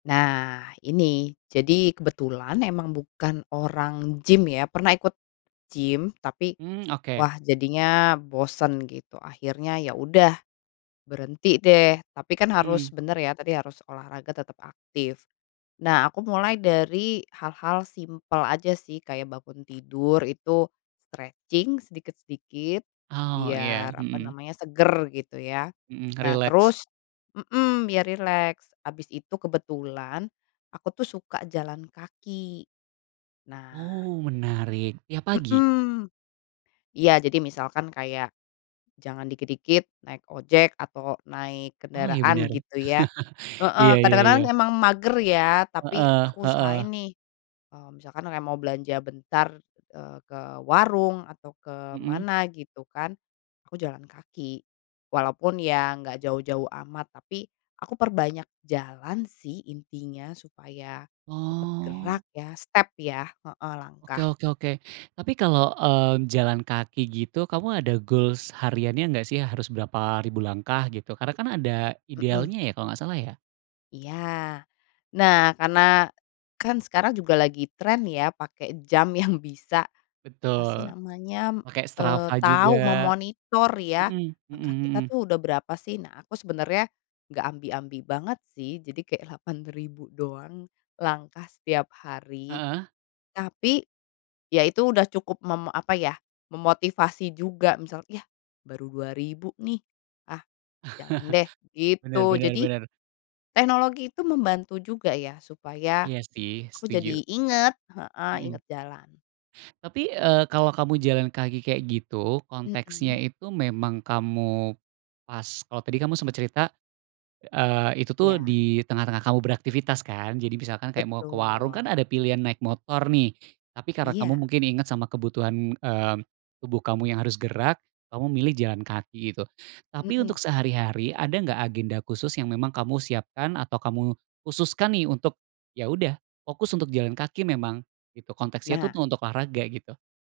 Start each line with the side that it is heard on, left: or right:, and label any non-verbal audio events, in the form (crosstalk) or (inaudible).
left: Nah ini, jadi kebetulan emang bukan orang gim ya. Pernah ikut gim tapi
right: Mmm, oke.
left: wah jadinya bosen gitu, akhirnya ya udah berhenti deh, tapi kan harus
right: Mmm.
left: bener ya, tadi harus olahraga tetap aktif. Nah, aku mulai dari hal-hal simpel aja sih, kayak bangun tidur itu stretching sedikit-sedikit
right: Oh
left: biar,
right: iya,
left: apa
right: mhm.
left: namanya, seger gitu ya.
right: Mhm,
left: Nah
right: rileks.
left: terus mhm, biar rileks habis itu kebetulan aku tuh suka jalan kaki, nah
right: Oh menarik, tiap pagi?
left: Mhm, iya, jadi misalkan kayak, jangan dikit-dikit naik ojek atau naik
right: Oh iya
left: kendaraan
right: bener.
left: gitu ya.
right: (chuckles)
left: Heeh,
right: Iya iya
left: kadang-kadang
right: iya.
left: memang mager ya tapi
right: Heeh
left: aku
right: heeh.
left: usahain nih, mmm, misalkan kayak mau belanja bentar, eee, ke warung atau ke
right: Mhm.
left: mana gitu kan, aku jalan kaki. Walaupun ya enggak jauh-jauh amat tapi aku perbanyak jalan sih intinya supaya tetep
right: Oh.
left: gerak ya, step ya, heeh,
right: Oke
left: langkah.
right: oke oke. Tapi kalau, eee, jalan kaki gitu, kamu ada goals hariannya nggak sih, harus berapa ribu langkah gitu? Karena kan ada
left: Mhm.
right: idealnya ya, kalo nggak salah ya?
left: Iya. Nah, karena kan sekarang juga lagi tren ya pakai jam yang bisa, apa sih
right: Betul,
left: namanya,
right: pake
left: eee,
right: Strava
left: tahu
right: juga.
left: memonitor ya,
right: Mhm
left: langkah
right: mhm
left: kita
right: mhm.
left: tuh udah berapa sih? Nah, aku sebenarnya nggak ambi-ambi banget sih, jadi kayak 8000 doang langkah setiap hari.
right: Heeh.
left: Tapi ya itu udah cukup mem apa ya, memotivasi juga misal "Yah baru 2000 nih, ah jalan deh,"
right: (laughs) Benar
left: gitu.
right: benar
left: Jadi,
right: benar.
left: teknologi itu membantu juga ya supaya
right: Iya sih,
left: aku
right: setuju.
left: jadi ingat heeh,
right: Mhm.
left: ingat jalan.
right: Tapi, eee, kalau kamu jalan kaki kayak gitu, konteksnya
left: Mhm.
right: itu memang kamu pas kalau tadi kamu sempet cerita, eee, itu tuh
left: Iya.
right: di tengah-tengah kamu beraktivitas kan. Jadi misalkan kayak mau ke warung, kan
left: Betul.
right: ada pilihan naik motor nih, tapi karena kamu
left: Iya.
right: mungkin ingat sama kebutuhan, eee, tubuh kamu yang harus gerak, kamu milih jalan kaki gitu. Tapi untuk
left: Mhm.
right: sehari-hari ada nggak agenda khusus yang memang kamu siapkan atau kamu khususkan nih untuk, ya udah fokus untuk jalan kaki memang? Gitu, konteksnya itu
left: Nah.
right: tuh untuk olahraga, gitu.